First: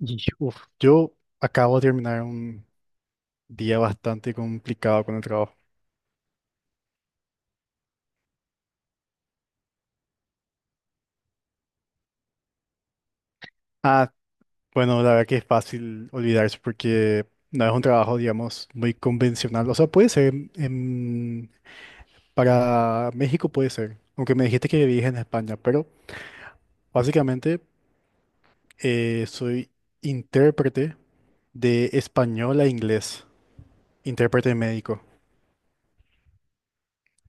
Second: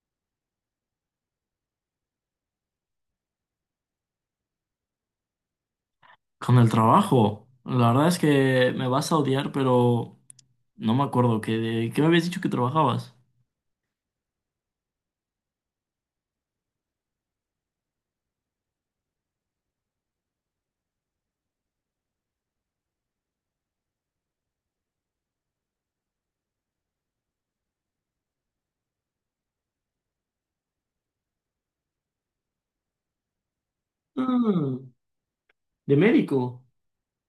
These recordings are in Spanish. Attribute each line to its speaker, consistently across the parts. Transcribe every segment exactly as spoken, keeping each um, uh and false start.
Speaker 1: Y, uf, yo acabo de terminar un día bastante complicado con el trabajo.
Speaker 2: Con el trabajo, la verdad es que me vas a odiar, pero no me acuerdo que de qué me habías dicho que trabajabas.
Speaker 1: Ah, bueno, la verdad que es fácil olvidarse porque no es un trabajo, digamos, muy convencional. O sea, puede ser en- para México puede ser, aunque me dijiste que vivís en España, pero básicamente eh, soy intérprete de español a inglés, intérprete
Speaker 2: Ah,
Speaker 1: médico.
Speaker 2: de médico.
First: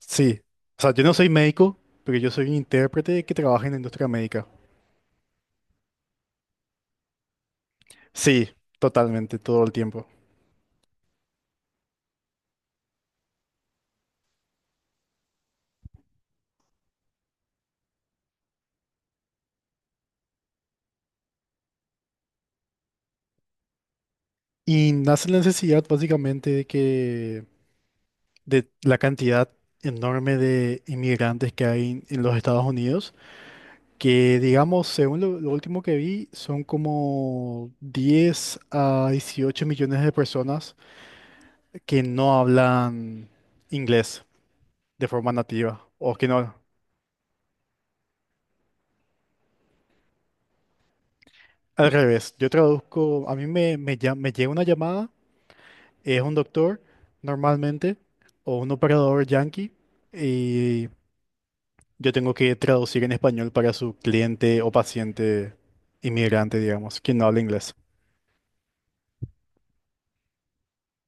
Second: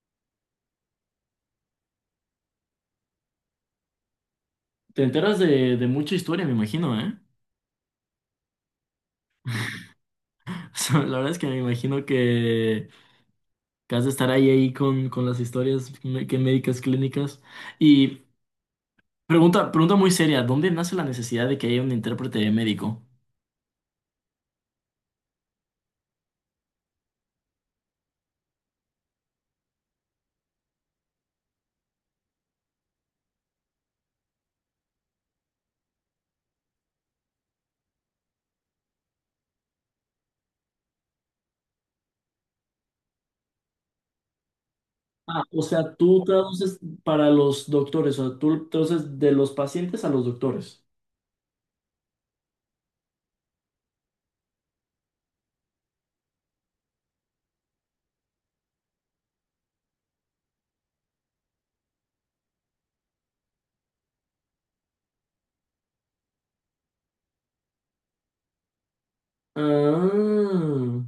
Speaker 1: Sí, o sea, yo no soy médico, pero yo soy un intérprete que trabaja en la industria médica.
Speaker 2: Te enteras de, de mucha historia, me imagino, ¿eh?
Speaker 1: Sí, totalmente, todo el tiempo.
Speaker 2: O sea, la verdad es que me imagino que, que has de estar ahí ahí con, con las historias me- que médicas clínicas. Y pregunta, pregunta muy seria, ¿dónde nace la necesidad de que haya un intérprete médico?
Speaker 1: Y nace la necesidad básicamente de que de la cantidad enorme de inmigrantes que hay en en los Estados Unidos, que digamos, según lo, lo último que vi, son como diez a dieciocho millones de personas que no hablan inglés de forma
Speaker 2: Ah, o
Speaker 1: nativa,
Speaker 2: sea,
Speaker 1: o
Speaker 2: tú
Speaker 1: que no,
Speaker 2: traduces para los doctores, o sea, tú traduces de los pacientes a los doctores.
Speaker 1: al revés, yo traduzco, a mí me, me, llam- me llega una llamada, es un doctor normalmente, o un operador yankee, y yo tengo que traducir en español para su cliente o paciente inmigrante, digamos, quien no habla inglés.
Speaker 2: Ah,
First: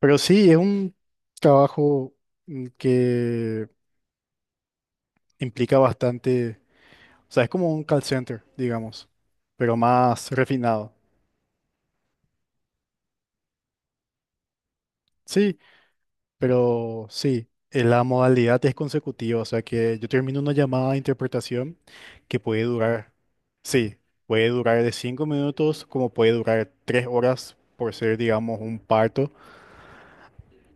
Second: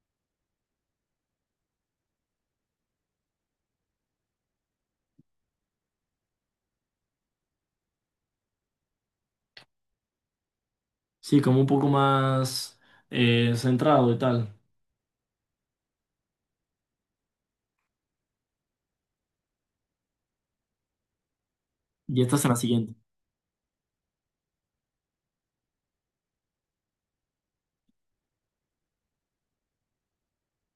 Speaker 1: Pero sí, es un trabajo mm, que implica bastante, o sea, es como un call center, digamos, pero más refinado.
Speaker 2: sí, como un poco más eh, centrado y tal.
Speaker 1: Sí, pero sí, eh, la modalidad es consecutiva, o sea que yo termino una llamada de interpretación
Speaker 2: Y esta
Speaker 1: que
Speaker 2: será la
Speaker 1: puede
Speaker 2: siguiente.
Speaker 1: durar, sí, puede durar de cinco minutos como puede durar tres horas por ser, digamos, un parto.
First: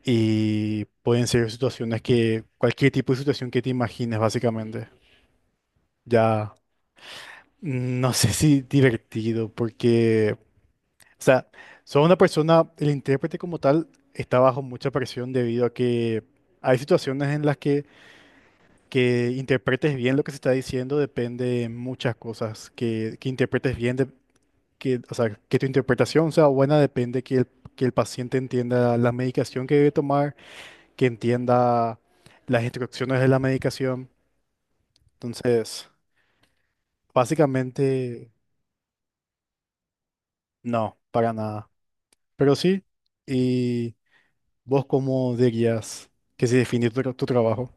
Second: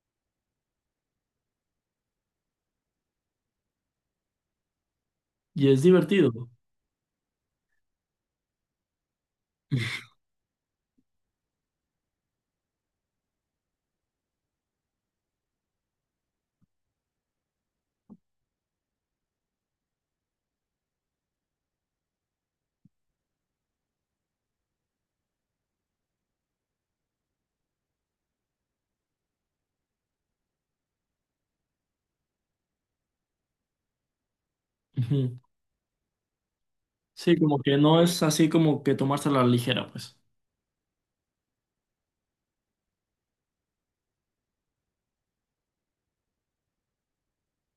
Speaker 1: Y pueden ser situaciones que, cualquier tipo de situación que te imagines, básicamente.
Speaker 2: Y es divertido.
Speaker 1: Ya, no sé si divertido, porque, o sea, soy una persona, el intérprete como tal está bajo mucha presión debido a que hay situaciones en las que, que interpretes bien lo que se está diciendo, depende de muchas cosas, que, que interpretes bien, de- que, o sea, que tu interpretación sea buena, depende que el, que el paciente entienda la medicación que debe tomar, que entienda las instrucciones de la medicación.
Speaker 2: Ujú.
Speaker 1: Entonces,
Speaker 2: Sí, como que no es
Speaker 1: básicamente,
Speaker 2: así como que tomársela a la ligera, pues.
Speaker 1: no, para nada. Pero sí, ¿y vos cómo dirías que se define tu, tra- tu trabajo?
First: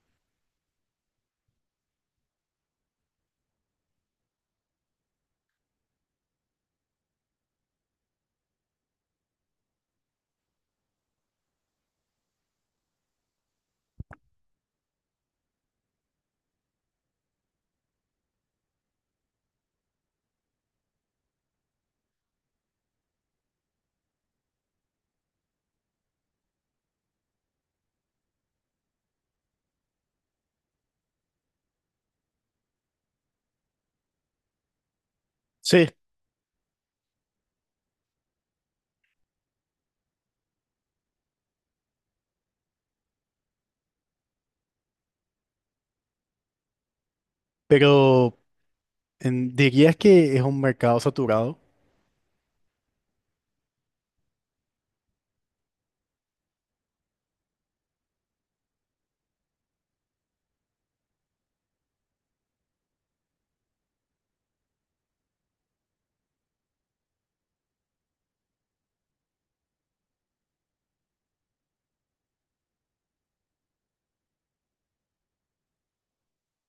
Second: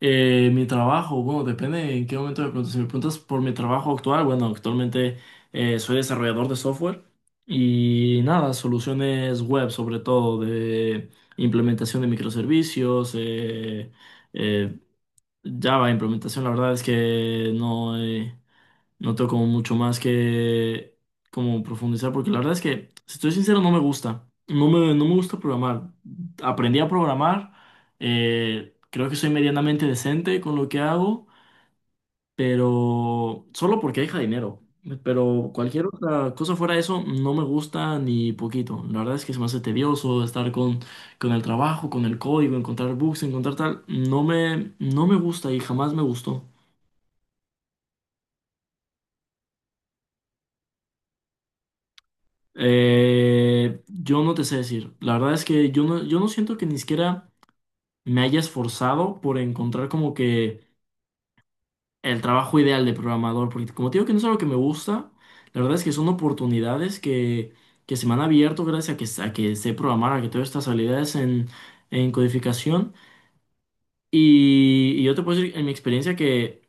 Speaker 2: Eh, mi trabajo, bueno, depende en qué momento me preguntas. Si me preguntas por mi trabajo actual, bueno, actualmente eh, soy desarrollador de software y nada, soluciones web, sobre todo de implementación de microservicios, eh, eh, Java, implementación, la verdad es que no, eh, no tengo como mucho más que como profundizar, porque la verdad es que, si estoy sincero, no me gusta. No me, no me gusta programar. Aprendí a programar, eh, creo que soy medianamente decente con lo que hago pero solo porque deja dinero. Pero cualquier
Speaker 1: Sí,
Speaker 2: otra cosa fuera de eso no me gusta ni poquito. La verdad es que se me hace tedioso estar con, con el trabajo, con el código, encontrar bugs, encontrar tal. No me, no me gusta y jamás me gustó.
Speaker 1: pero en- ¿dirías que es un mercado saturado?
Speaker 2: Eh, yo no te sé decir. La verdad es que yo no, yo no siento que ni siquiera me haya esforzado por encontrar como que el trabajo ideal de programador, porque como te digo que no es algo que me gusta, la verdad es que son oportunidades que, que se me han abierto gracias a que, a que sé programar, a que tengo estas habilidades en, en codificación. Y, y yo te puedo decir en mi experiencia que,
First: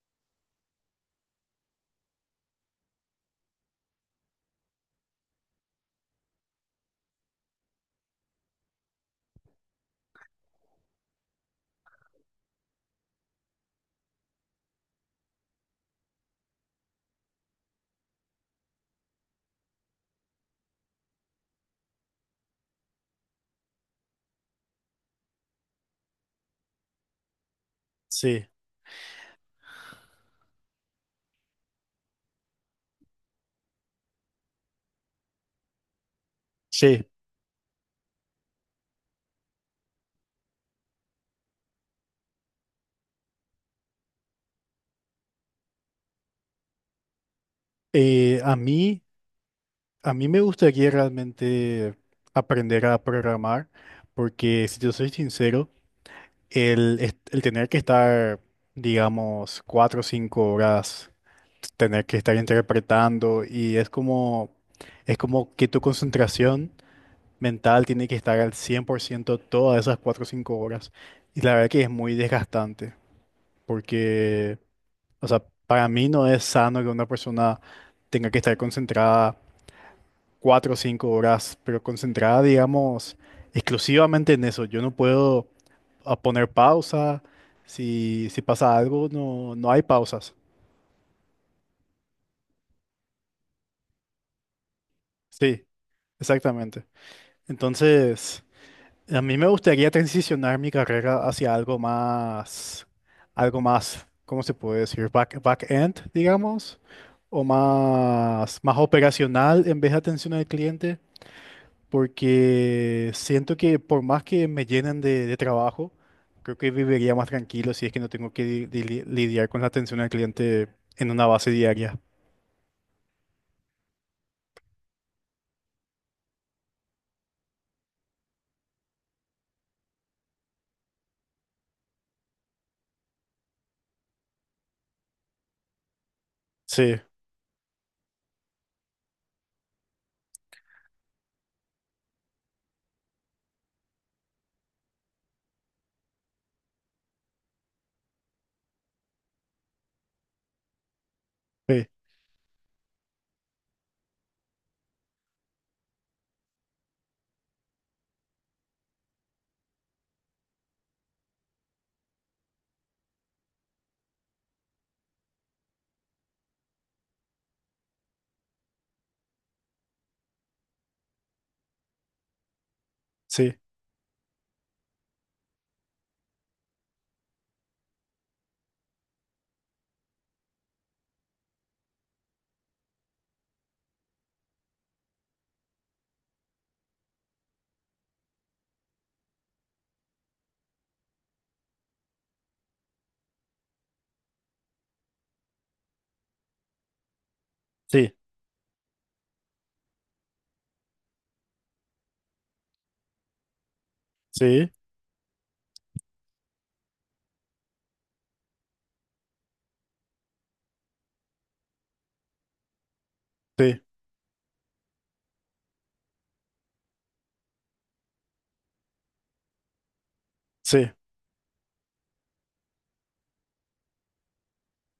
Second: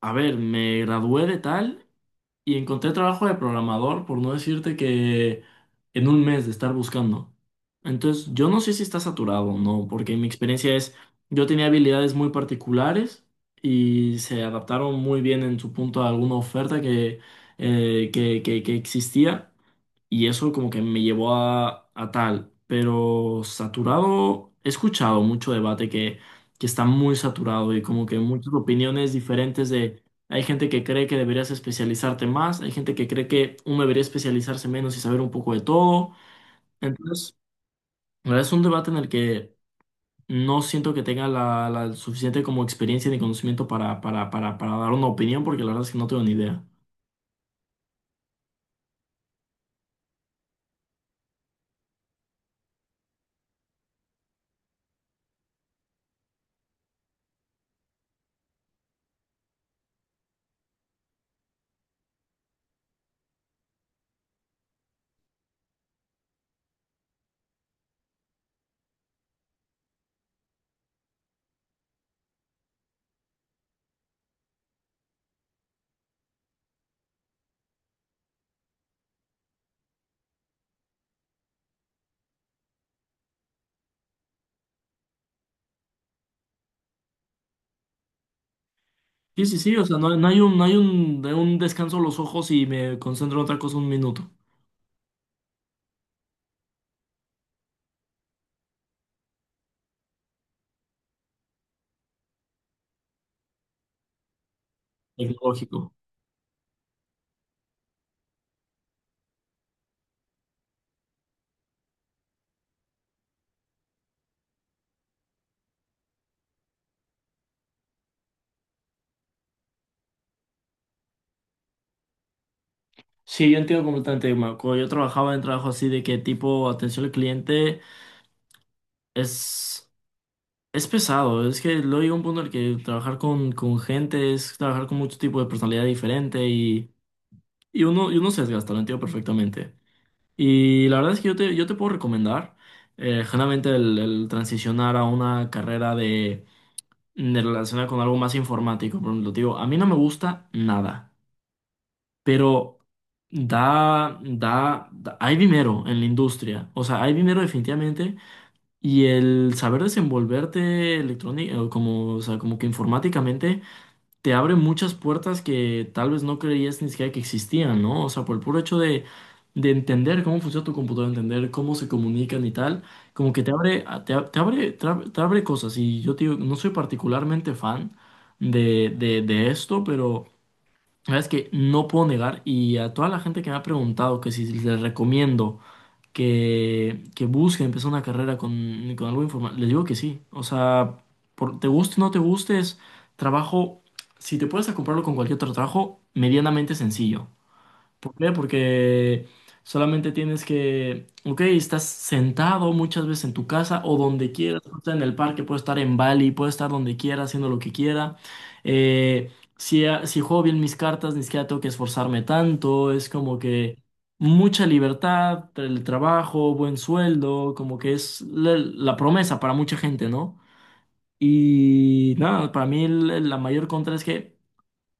Speaker 2: a ver, me gradué de tal y encontré trabajo de programador, por no decirte que en un mes de estar buscando. Entonces, yo no sé si está saturado o no, porque mi experiencia es, yo tenía habilidades muy particulares y se adaptaron muy bien en su punto a alguna oferta que, eh, que, que, que existía. Y eso como que me llevó a, a tal. Pero saturado, he escuchado mucho debate que, que está muy saturado y como que
Speaker 1: Sí,
Speaker 2: muchas opiniones diferentes de... Hay gente que cree que deberías especializarte más, hay gente que cree que uno debería especializarse menos y saber un poco de todo.
Speaker 1: sí.
Speaker 2: Entonces, la verdad es un debate en el que no siento que tenga la, la suficiente como experiencia ni conocimiento para, para, para, para dar una opinión porque la verdad es que no tengo ni idea.
Speaker 1: Eh, a mí, a mí me gustaría realmente aprender a programar, porque si yo soy sincero, El, est- el tener que estar, digamos, cuatro o cinco horas, tener que estar interpretando y es como, es como que tu concentración mental tiene que estar al cien por ciento todas esas cuatro o cinco horas. Y la verdad que es muy desgastante porque, o sea, para mí no es sano que una persona tenga que estar concentrada cuatro o cinco horas, pero concentrada, digamos, exclusivamente en eso. Yo no puedo a poner pausa. Si, si pasa algo,
Speaker 2: Sí,
Speaker 1: no,
Speaker 2: sí,
Speaker 1: no
Speaker 2: sí,
Speaker 1: hay
Speaker 2: o sea, no, no
Speaker 1: pausas.
Speaker 2: hay un, no hay un, de un descanso los ojos y me concentro en otra cosa un minuto.
Speaker 1: Sí, exactamente. Entonces, a mí me gustaría transicionar mi carrera hacia algo más, algo más, ¿cómo se puede decir? Back,
Speaker 2: Tecnológico.
Speaker 1: back-end, digamos, o más, más operacional en vez de atención al cliente, porque siento que por más que me llenen de, de trabajo, creo que viviría más tranquilo si es que no tengo que li- li- lidiar con la atención al cliente en una base diaria.
Speaker 2: Sí, yo entiendo completamente, Marco. Cuando yo trabajaba en trabajo así de que tipo atención al cliente es, es pesado. Es que luego llega un punto en el que trabajar con, con gente es trabajar con mucho tipo de personalidad diferente y,
Speaker 1: Sí,
Speaker 2: y uno, y uno se desgasta, lo entiendo perfectamente. Y la verdad es que yo te, yo te puedo recomendar, eh, generalmente el el transicionar a una carrera de de relacionar con algo más informático. Por ejemplo, te digo, a mí no me gusta nada,
Speaker 1: sí,
Speaker 2: pero da, da, da- hay dinero en la industria. O sea, hay dinero definitivamente. Y el saber desenvolverte electrónico, como, o sea, como que informáticamente te abre muchas puertas que tal vez no creías ni siquiera que existían, ¿no? O sea, por el puro hecho de, de entender cómo funciona tu computadora, entender cómo se comunican y tal, como que te
Speaker 1: sí,
Speaker 2: abre, a- te, a- te abre, te ab- te abre cosas. Y yo te digo, no soy particularmente fan de, de, de esto, pero la verdad es que no puedo negar. Y a toda la gente que me ha preguntado que si les recomiendo que, que busque empezar una carrera con, con algo informal. Les digo que sí. O sea, por, te guste o no te guste, es trabajo. Si te puedes a comprarlo con cualquier otro trabajo, medianamente sencillo. ¿Por
Speaker 1: sí,
Speaker 2: qué? Porque solamente tienes que, ok, estás sentado muchas veces en tu casa o donde quieras,
Speaker 1: sí,
Speaker 2: puedes estar en el parque, puedes estar en Bali, puedes estar donde quiera, haciendo lo que quiera. Eh, si, ah, si juego bien mis cartas, ni siquiera tengo que esforzarme tanto, es como
Speaker 1: sí,
Speaker 2: que mucha libertad, el trabajo, buen sueldo, como que es la, la promesa para mucha gente, ¿no?
Speaker 1: sí,
Speaker 2: Y nada, para mí el- la mayor contra es que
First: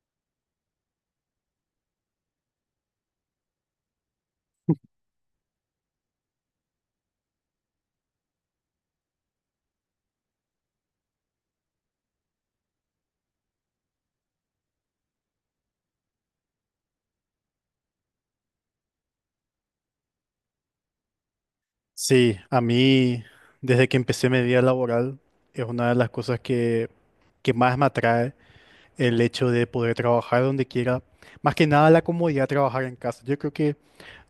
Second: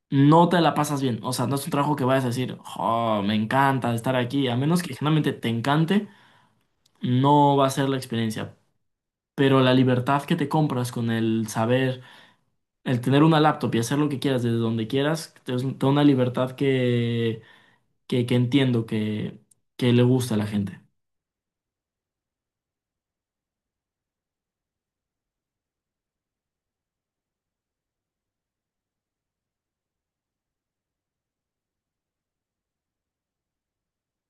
Speaker 2: no te la pasas bien. O sea, no es un trabajo que vayas a decir, oh, me encanta estar aquí. A menos que generalmente te encante, no va a ser la experiencia. Pero la libertad que te compras con el saber, el tener una laptop y hacer lo que quieras desde donde quieras, te es- te da una libertad que, que, que entiendo que, que le gusta a la gente.
Speaker 1: sí. A mí, desde que empecé mi vida laboral, es una de las cosas que, que más me atrae el hecho de poder trabajar donde quiera. Más que nada la comodidad de trabajar en casa. Yo creo que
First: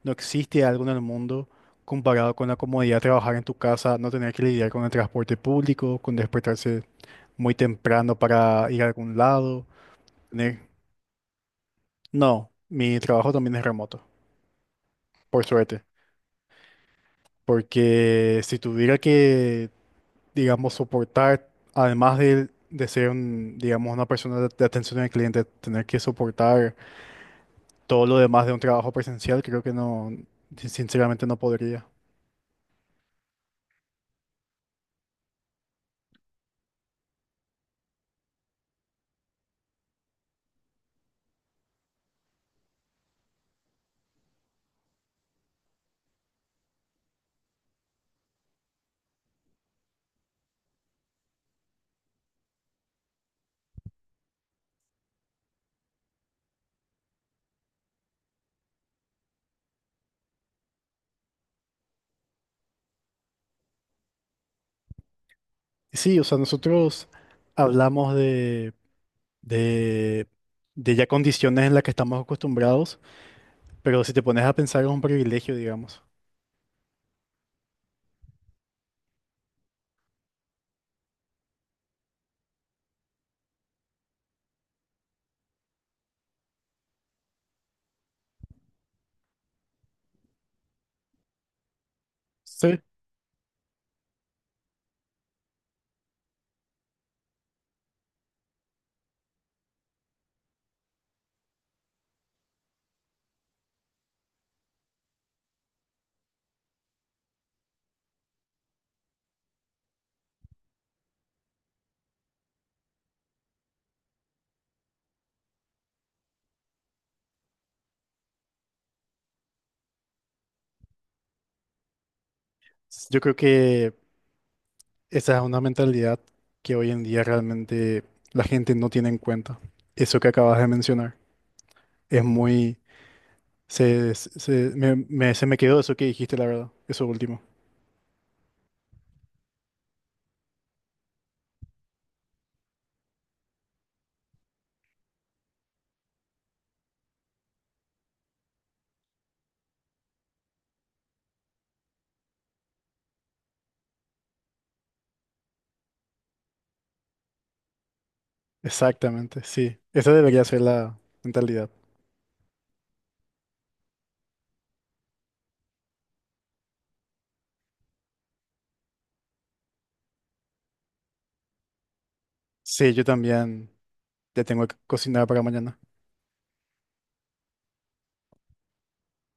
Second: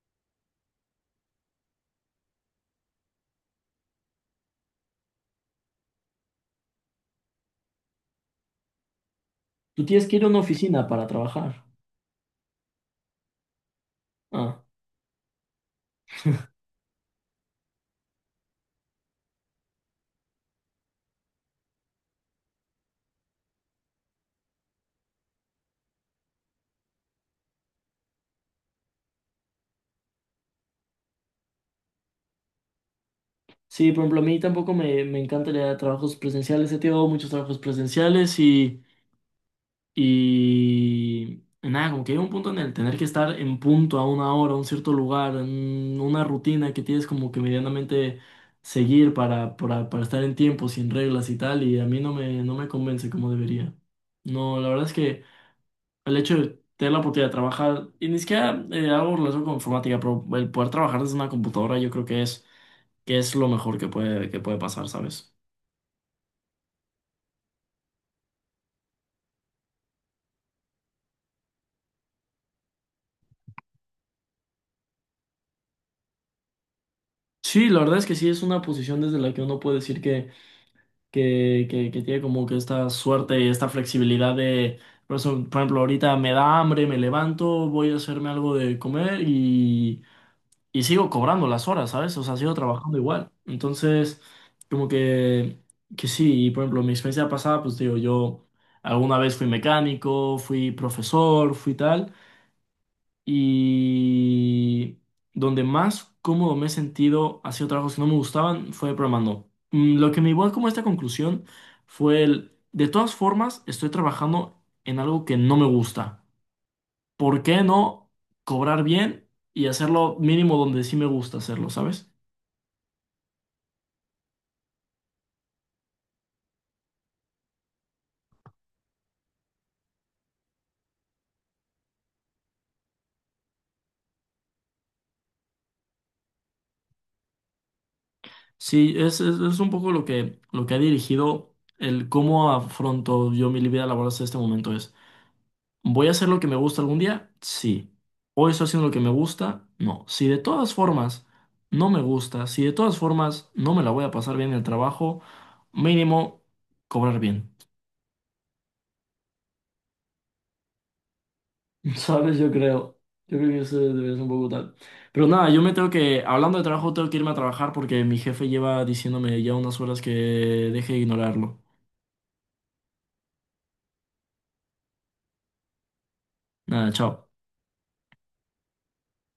Speaker 1: no existe algo en el mundo comparado con la comodidad de trabajar en tu casa, no tener que lidiar con el transporte público, con despertarse muy temprano para ir a algún lado.
Speaker 2: Tú tienes que ir a una
Speaker 1: tener-
Speaker 2: oficina para trabajar.
Speaker 1: No, mi trabajo también es remoto.
Speaker 2: Ah.
Speaker 1: Por suerte, porque si tuviera que, digamos, soportar, además de, de ser, un, digamos, una persona de, de atención al cliente, tener que soportar todo lo demás de un trabajo presencial, creo que no, sin- sinceramente no podría.
Speaker 2: Sí, por ejemplo, a mí tampoco me, me encanta el idea de trabajos presenciales. He tenido muchos trabajos presenciales y Y nada, como que hay un punto en el tener que estar en punto a una hora, a un cierto lugar, en una rutina que tienes como que medianamente seguir para, para, para estar en tiempo, sin reglas y tal, y a mí no me, no me convence como debería. No, la verdad es que el hecho de tener la oportunidad de trabajar, y ni siquiera eh, hago relación con informática, pero el poder trabajar desde una computadora yo creo que es, que es lo mejor que puede, que puede pasar, ¿sabes?
Speaker 1: Sí, o sea, nosotros hablamos de, de, de ya condiciones en las que estamos acostumbrados, pero si te pones a pensar es un privilegio, digamos.
Speaker 2: Sí, la verdad es que sí, es una posición desde la que uno puede decir que, que, que tiene como que esta suerte y esta flexibilidad de, por eso, por ejemplo, ahorita me da hambre, me levanto, voy a hacerme algo de comer y, y sigo cobrando las horas, ¿sabes? O sea, sigo
Speaker 1: Sí.
Speaker 2: trabajando igual. Entonces, como que, que sí, y por ejemplo, mi experiencia pasada, pues digo, yo alguna vez fui mecánico, fui profesor, fui tal. Y donde más cómodo me he sentido haciendo trabajos que no me gustaban fue programando. Mm, Lo que me llevó como a esta conclusión fue el, de todas formas, estoy trabajando en algo que no me gusta. ¿Por qué no cobrar bien y hacerlo mínimo donde sí me gusta hacerlo, ¿sabes?
Speaker 1: Yo creo que esa es una mentalidad que hoy en día realmente la gente no tiene en cuenta. Eso que acabas de mencionar es muy... Se, se, me, me- se me quedó eso que dijiste, la verdad. Eso último.
Speaker 2: Sí, es, es, es un poco lo que, lo que ha dirigido el cómo afronto yo mi vida laboral hasta este momento es. ¿Voy a hacer lo que me gusta algún día? Sí. ¿Hoy estoy haciendo lo que me gusta? No. Si de todas formas no me gusta, si de todas formas no me la voy a pasar bien en el trabajo, mínimo cobrar bien.
Speaker 1: Exactamente, sí. Esa debería ser la mentalidad.
Speaker 2: ¿Sabes? Yo creo. Yo creo que eso debería ser un poco tal. Pero nada, yo me tengo que, hablando de trabajo, tengo que irme a trabajar porque mi jefe lleva diciéndome ya unas horas que deje de ignorarlo.
Speaker 1: Sí, yo también ya tengo que cocinar para mañana.
Speaker 2: Nada, chao.